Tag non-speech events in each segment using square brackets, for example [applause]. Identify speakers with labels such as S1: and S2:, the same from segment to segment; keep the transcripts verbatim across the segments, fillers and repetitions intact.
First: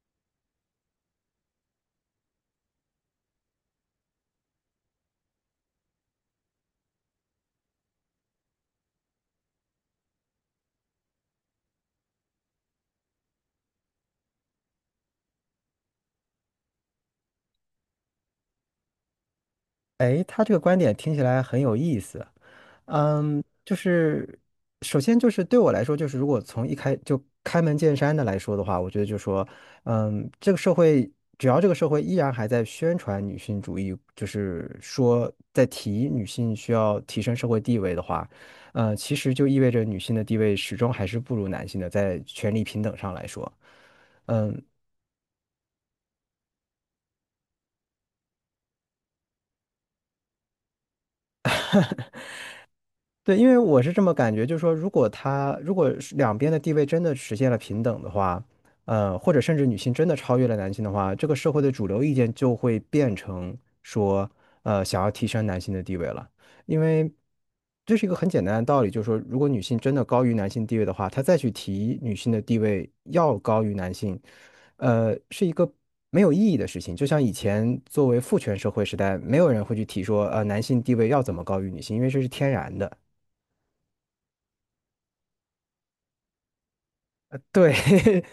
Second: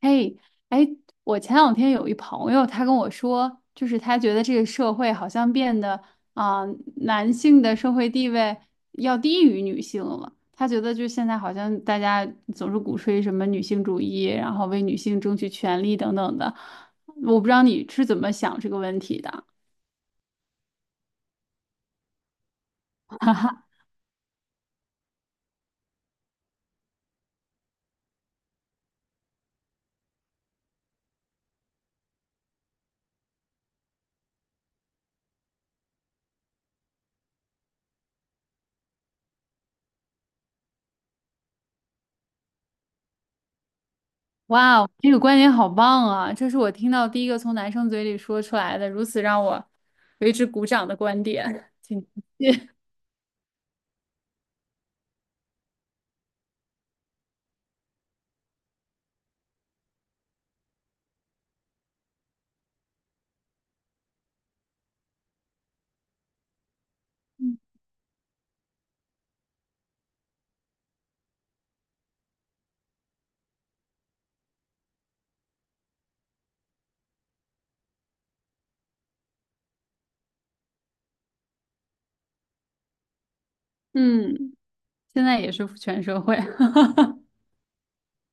S1: 嘿，哎，我前两天有一朋友，他跟我说，就是他觉得这个社会好像变得啊、男性的社会地位要低于女性了。他觉得就现在好像大家总是鼓吹什么女性主义，然后为女性争取权利等等的。我不知道你是怎么想这个问题的。
S2: 哎，他这个观点听起来很有意思。嗯，就是首先就是对我来说，就是如果从一开就开门见山的来说的话，我觉得就说，嗯，这个社会只要这个社会依然还在宣传女性主义，就是说在提女性需要提升社会地位的话，嗯，其实就意味着女性的地位始终还是不如男性的，在权力平等上来说。嗯。
S1: 哇哦，这个观点好棒啊！这是我听到第一个从男生嘴里说出来的，如此让我为之鼓掌的观点。[laughs] 请。
S2: 对，因为我是这么感觉，就是说，如果他如果是两边的地位真的实现了平等的话，呃，或者甚至女性真的超越了男性的话，这个社会的主流意见就会变成说，呃，想要提升男性的地位了，因为这是一个很简单的道理，就是说，如果女性真的高于男性地位的话，她再去提女性的地位要高于男性，呃，是一个没有意义的事情。就像以前作为父权社会时代，没有人会去提说，呃，男性地位要怎么高于女性，因为这是天然的。
S1: 嗯，现在也是全社会。
S2: 对，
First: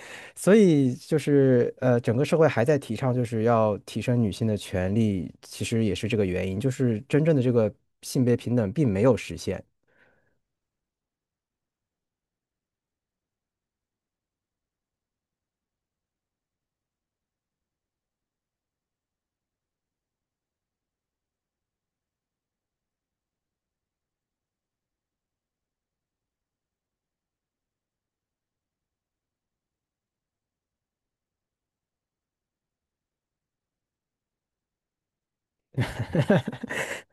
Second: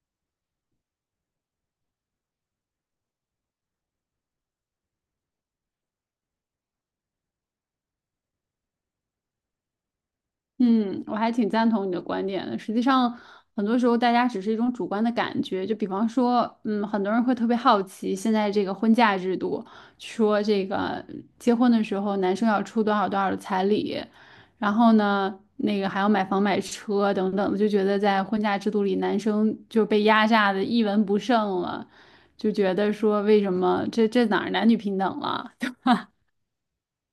S2: [laughs] 所以就是呃，整个社会还在提倡就是要提升女性的权利，其实也是这个原因，就是真正的这个性别平等并没有实现。
S1: 嗯，我还挺赞同你的观点的。实际上，很多时候大家只是一种主观的感觉。就比方说，嗯，很多人会特别好奇现在这个婚嫁制度，说这个结婚的时候男生要出多少多少的彩礼，然后呢，那个还要买房买车等等，就觉得在婚嫁制度里，男生就被压榨的一文不剩了，就觉得说为什么这这哪儿男女平等了？[laughs]
S2: [laughs]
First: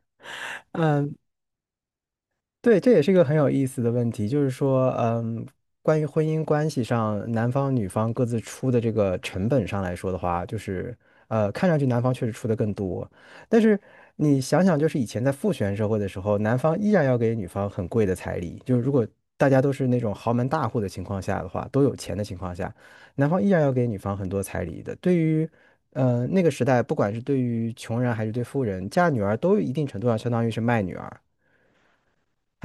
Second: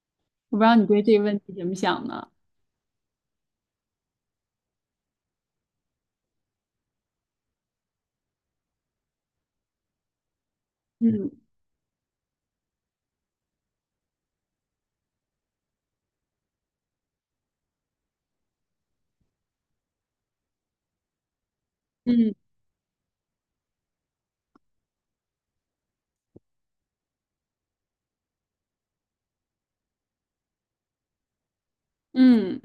S1: 我不知道你对
S2: 嗯。
S1: 这个问题怎么想呢？
S2: 对，这也是一个很有意思的问题，就是说，嗯，关于婚姻关系上，男方女方各自出的这个成本上来说的话，就是，呃，看上去男方确实出的更多，但是你想想，就是以前在父权社会的时候，男方依然要给女方很贵的彩礼，就是如果大家都是那种豪门大户的情况下的话，都有钱的
S1: 嗯
S2: 情况下，男方依然要给女方很多彩礼的。对于，呃，那个时代，不管是对于穷人还是对富人，嫁女儿都一定程度上相当于是卖女儿。
S1: 嗯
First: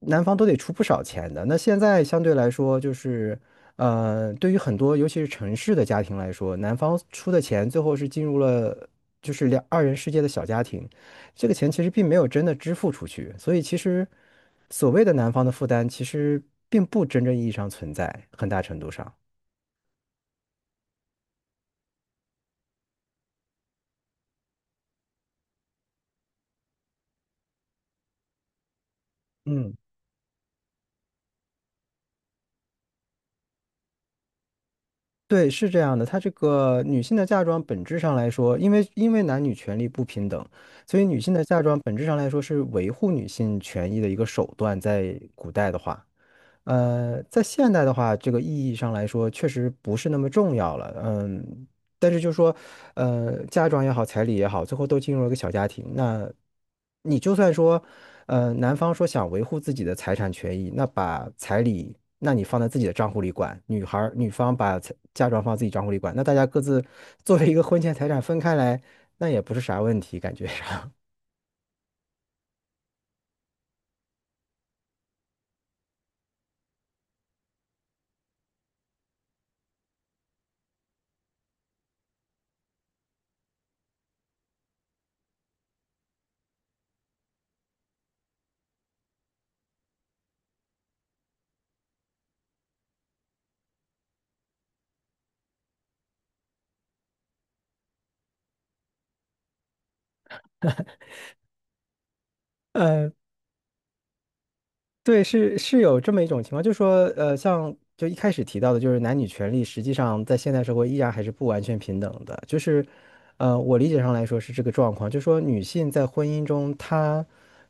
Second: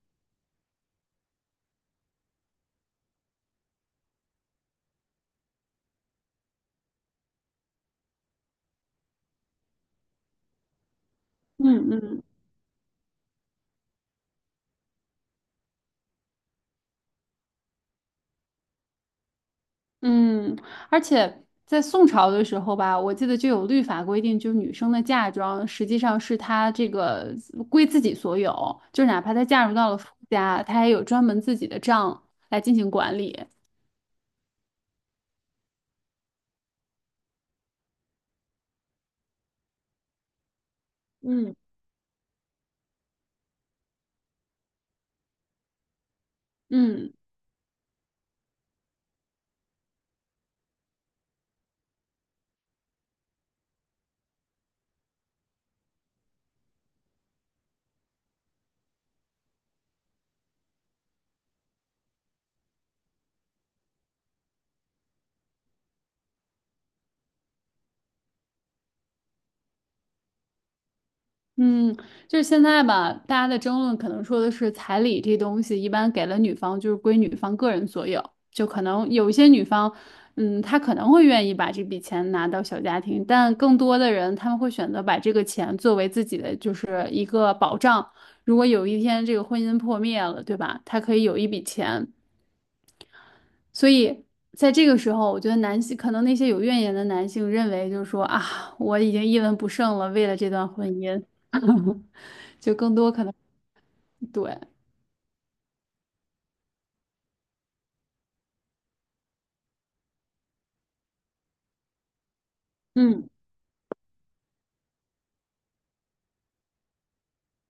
S2: 男方都得出不少钱的。那现在相对来说，就是，呃，对于很多尤其是城市的家庭来说，男方出的钱最后是进入了就是两二人世界的小家庭，这个钱其实
S1: 嗯嗯嗯。
S2: 并没
S1: 嗯
S2: 有真的支付出去，所以其实所谓的男方的负担，其实并不真正意义上存在，很大程度上。
S1: 嗯，而且在宋朝的时候吧，我记得就有律法规定，就是女生的嫁妆实际上是她这个归自己所有，就哪怕她嫁入
S2: 嗯。
S1: 到了夫家，她也有专门自己的账来进行管理。
S2: 对，是这样的，它这个女性的嫁妆本质上来说，因为因为男女权利不平等，所以女性的
S1: 嗯，
S2: 嫁妆本质上来说是维护女性权益的一个手段，在古代的话。
S1: 嗯。
S2: 呃，在现代的话，这个意义上来说，确实不是那么重要了。嗯，但是就是说，呃，嫁妆也好，彩礼也好，最后都进入了一个小家庭。那你就算说，呃，男方说想维护自己的财产权益，那把彩礼，那你放在自己的账户里管，女孩儿女方把彩嫁妆放自己账户里管，那大家各自作为一个婚前财产分开来，那也不是啥问题，感觉上。
S1: 嗯，就是现在吧，大家的争论可能说的是彩礼这东西一般给了女方就是归女方个人所有，就可能有一些女方，嗯，她可能会愿意把这笔钱拿到小家庭，但更多的人他们会选择把这个钱作为自己的就是一个保障，如果有一天这个婚姻破灭了，对吧？她可以有一笔钱。所以在这个时候，我觉得男性可能那些有怨言的男性认为，就是说啊，我已经一文不剩了，为了这段婚姻，[laughs] 就更多可
S2: [laughs]
S1: 能对，
S2: 对，是是有这么一种情况，就是说，呃，像就一开始提到的，就是男女权利实际上在现代社会依然还是不完全平等的。就是，
S1: 嗯
S2: 呃，我理解上来说是这个状况，就是说女性在婚姻中，她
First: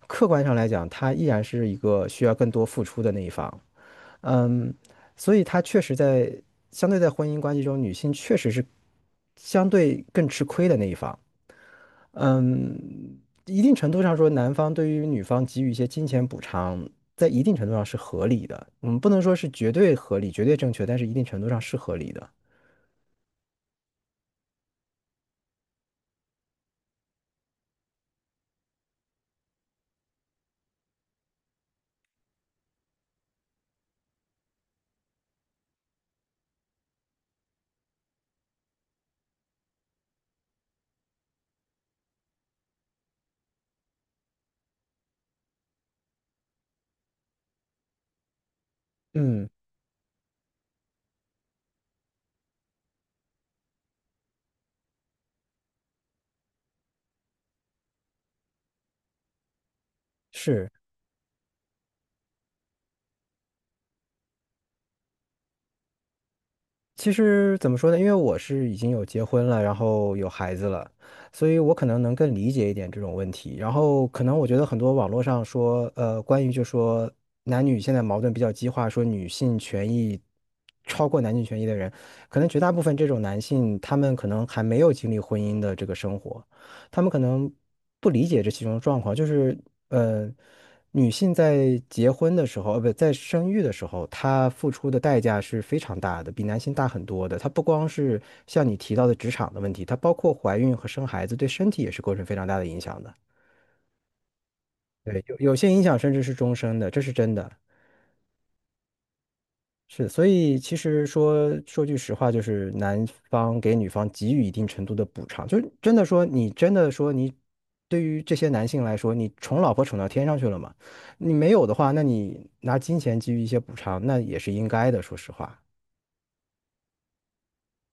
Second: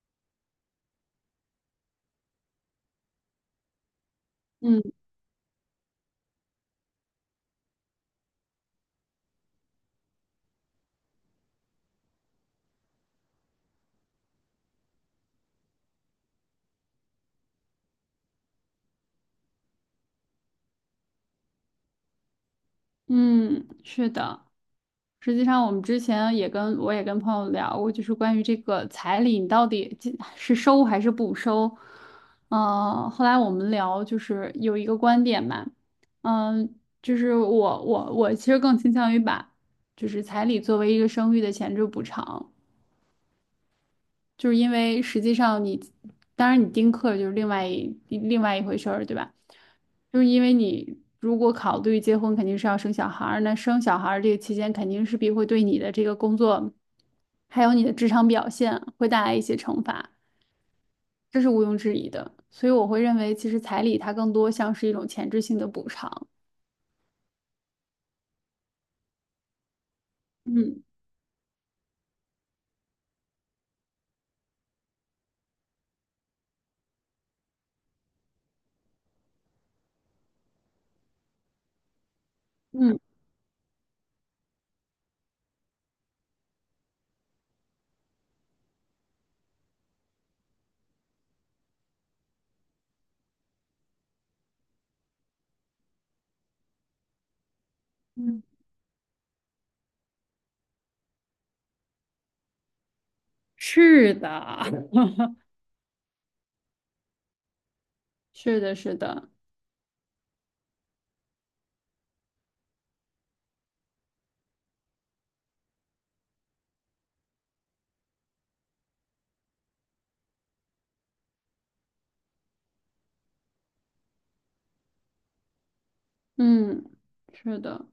S2: 客观上来讲，她依然是一个需要更多付出的那一方。嗯，
S1: 嗯
S2: 所以她确实在相对在婚姻关系中，女性确实是相对更吃亏的那一方。嗯，一定程度上说，男方对于女方给予一些金钱补偿，在一定程度上是合理的。我们不能说是绝对合理、绝对正确，但是一定程度上是合理的。
S1: 嗯，是的。实际上，我们之前也跟我也跟朋友聊过，就是关于这个彩礼，你到底进是收还是不收？嗯、后来我们聊，就是有一个观点嘛，嗯、就是我我我其实更倾向于把就是彩礼作为一个生育的前置补偿，就是因为实际上你，当然你丁克就是另外一另外一回事儿，对吧？
S2: 嗯，
S1: 就是因为你如果考虑结婚，肯定是要生小孩儿，那生小孩儿这个期间肯定势必会对你的这个工作，还有你的职场表现会带来一些惩罚，
S2: 是。
S1: 这是毋庸置疑的。所以我会认为，其实彩礼它更多像是一种前置性的补偿。
S2: 其实怎么说呢？因为我是已经有结婚了，然后有孩子
S1: 嗯
S2: 了，所以我可能能更理解一点这种问题。然后可能我觉得很多网络上说，呃，关于就说男女现在矛盾比较激化，说女性权益超过男性权益的人，可能绝大部分
S1: 嗯，
S2: 这种男性，他们可能还没有经历婚姻的这个生活，他们可能不理解这其中的状况，就是呃，女性在结婚的时候，呃，不，在生育的时候，她付出的代价是非常大的，比男性大很多的。她不光是
S1: 嗯，
S2: 像你提到的职场的问题，她包括怀孕和生孩子，对身体也是构成非常大的影响的。
S1: 是的，
S2: 对，有有些影响甚至是终身的，这是真的。
S1: 是的，是的，
S2: 是，所以其实说说句实话，就是男方给女方给予一定程度的补偿，就是真的说你真的说你对于这些男性来说，你宠老婆宠到天上去了嘛？你没有的话，那你拿金钱给予一些补偿，那也是应该的，说实话。
S1: 嗯，是的。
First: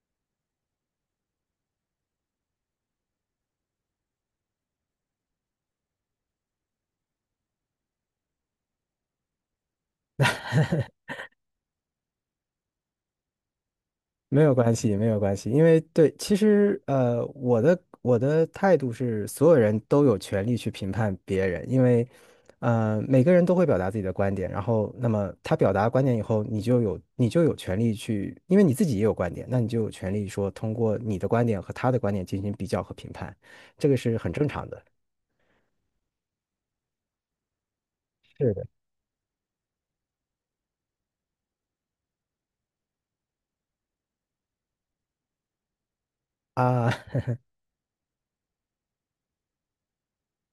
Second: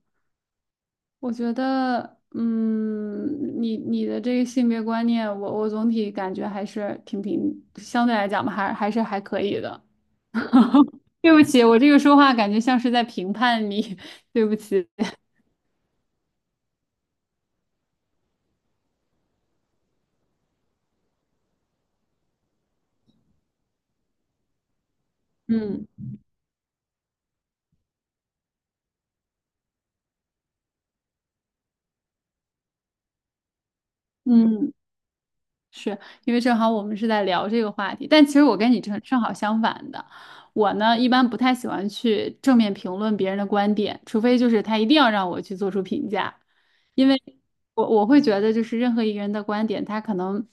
S1: 我觉得，嗯，你你的这个性别观念，我我总体感觉还是挺平，相对来讲吧，还还是还可以的。对不起，我这个说话感觉像是在评判你，[laughs]
S2: 没
S1: 对
S2: 有
S1: 不
S2: 关
S1: 起。
S2: 系，没有关系，因为对，其实呃，我的我的态度是，所有人都有权利去评判别人，因为呃，每个人都会表达自己的观点，然后那么他表达
S1: 嗯
S2: 观点以后，你就有你就有权利去，因为你自己也有观点，那你就有权利说通过你的观点和他的观点进行比较和评判，这个是很正常
S1: 嗯。
S2: 的。
S1: 是因为正好我们是在聊这个话题，但其实
S2: 是
S1: 我
S2: 的。
S1: 跟你正正好相反的，我呢一般不太喜欢去正面评论别人的观点，除非就是他一定要让我去做出评价，
S2: 啊，
S1: 因为我我会觉得就是任何一个人的观点，他可能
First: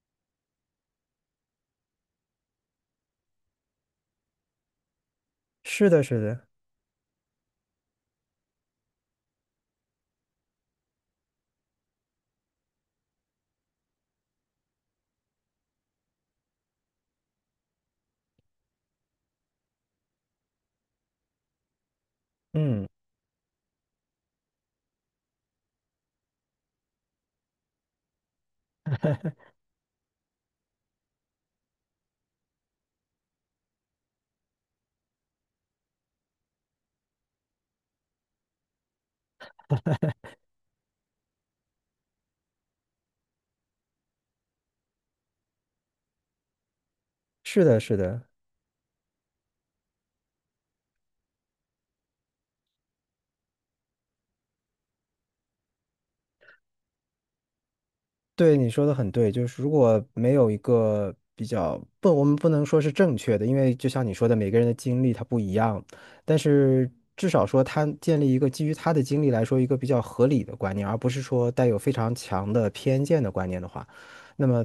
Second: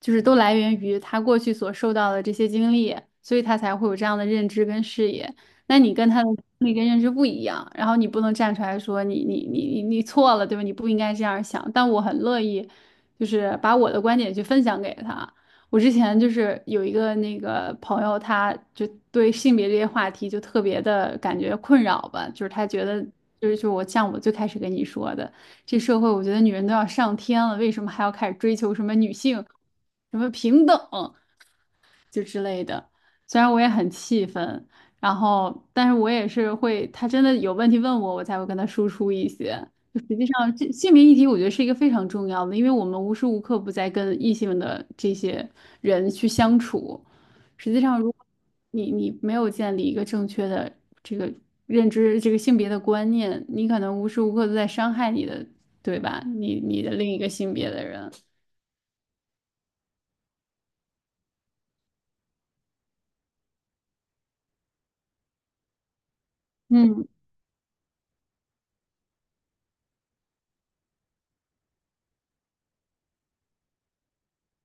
S1: 就是都来源于他过去所受到的这些经历，所以他才会有这样的认知跟视野。
S2: [laughs]
S1: 那
S2: 是
S1: 你
S2: 的，
S1: 跟
S2: 是
S1: 他的
S2: 的，
S1: 经历跟认知不一样，然后你不能站出来说你你你你你错了，对吧？你不应该这样想，但我很乐意。就是把我的观点去分享给他。我之前就是有一个那个朋友，他就对性别这些话题就特别的感觉困扰吧，就是他觉
S2: 嗯，
S1: 得就是就我像我最开始跟你说的，这社会我觉得女人都要上天了，为什么还要开始追求什么女性，什么平等？就之类的。虽然我也很气愤，然后但是我也是会，他真的有问题问我，我才会跟他输出一些。就实际上，这性别议题我觉得是一个非常重要的，因为我们无时无刻不在跟异性的这些人去相处。
S2: 是
S1: 实
S2: 的，
S1: 际
S2: 是
S1: 上，如
S2: 的。
S1: 果你你没有建立一个正确的这个认知，这个性别的观念，你可能无时无刻都在伤害你的，对吧？你你的另一个性别的人。
S2: 对，你说的很对，就是如果没有一个比较，不，我们不能说是正确的，因为就像你说的，每个人的经历他不一样，但是
S1: 嗯
S2: 至少说他建立一个基于他的经历来说一个比较合理的观念，而不是说带有非常强的偏见的观念的话，那么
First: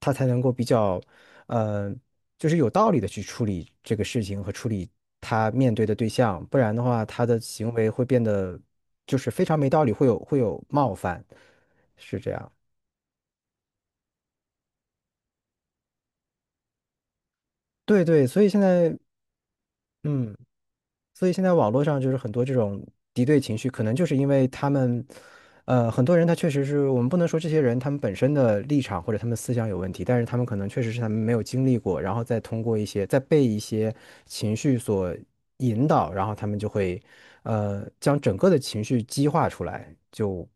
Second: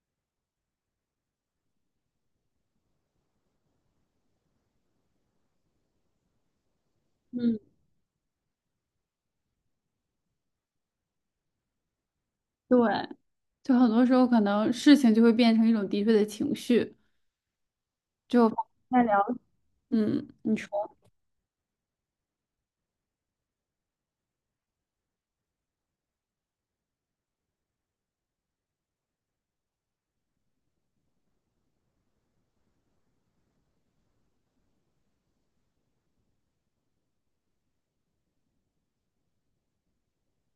S2: 他才能够比较，呃，就是有道理的去处理这个事情和处理他面对的对象，不然的话，他的
S1: 嗯，
S2: 行为会变得就是非常没道理，会有会有冒犯，是这样。
S1: 对。就很多时候可能事情就会变成一种敌对的情绪，
S2: 对对，所以
S1: 就
S2: 现在，
S1: 在聊，嗯，
S2: 嗯，
S1: 你说，
S2: 所以现在网络上就是很多这种敌对情绪，可能就是因为他们，呃，很多人他确实是我们不能说这些人他们本身的立场或者他们思想有问题，但是他们可能确实是他们没有经历过，然后再通过一些再被一些情绪所引导，然后他们就会，呃，将整个的情绪激化出来，就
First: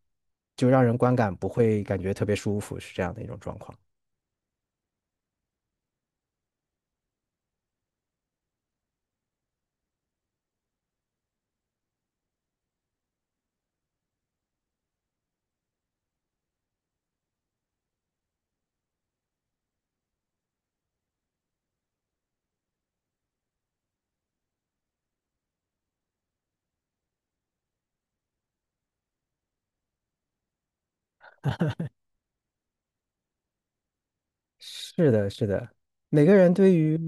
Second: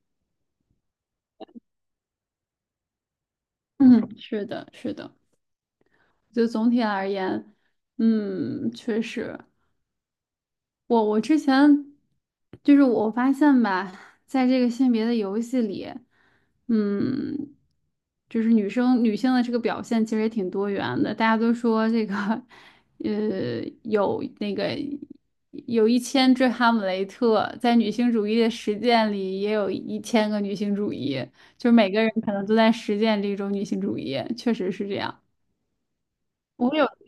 S2: 就让人观感不会感觉特别舒服，是这样的一种状况。
S1: 嗯，是的，是的，就总体而言，嗯，确实。我我之前就是我发现吧，在这个性别的游戏里，嗯，就是女生女性的这个表现其实也挺多元的。大家都说这个，呃，有那个有一千只哈姆雷特，在女性主义的实践里也有一千个女性主义，就是每个人可能都在实践这种女性主义，确实是这样。
S2: 每个人
S1: 我
S2: 对
S1: 有，
S2: 于，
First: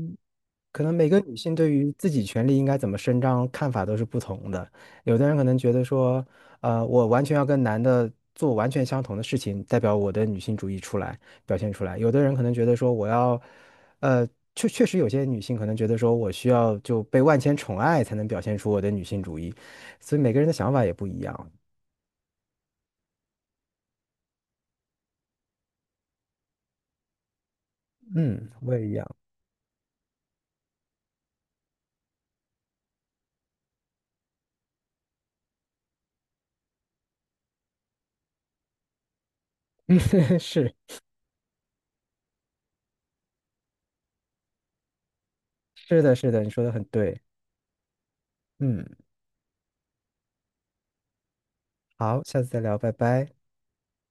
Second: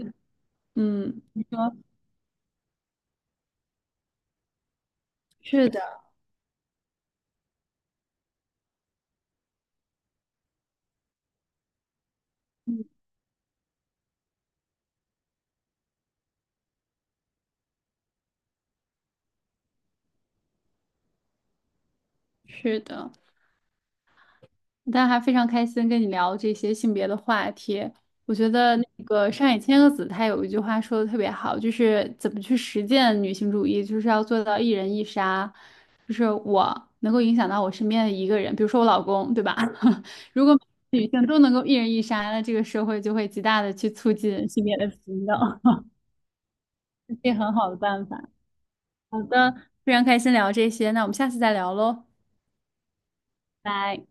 S2: 可能每个
S1: 嗯，
S2: 女
S1: 你
S2: 性对
S1: 说
S2: 于自己权利应该怎么伸张看法都是不同的。有的人可能
S1: 是
S2: 觉得
S1: 的，
S2: 说，呃，我完全要跟男的做完全相同的事情，代表我的女性主义出来，表现出来。有的人可能觉得说，我要，呃，确确实有些女性可能觉得说我需要就被万千宠爱才能表现出我的女性主义，所以每个人的想法也不一样。
S1: 是的。大家还非常开心跟你聊这些性别的话题。我
S2: 嗯，
S1: 觉
S2: 我
S1: 得嗯
S2: 也
S1: 那个上野千鹤子她有一句话说的特别好，就是怎么去实践女性主义，就是要做到一人一杀，就是我能够影响到我身边的一个人，比如说我老公，对吧？[laughs]
S2: [laughs]
S1: 如果
S2: 是
S1: 女性都能够一人一杀，那这个社会就会极大的去促进性别的平等，
S2: 是的，是的，你说的很对。
S1: [laughs] 这很好的办法。
S2: 嗯，
S1: 好的，非常开心聊这些，那我们下次再聊喽，
S2: 好，下次再聊，拜拜。
S1: 拜。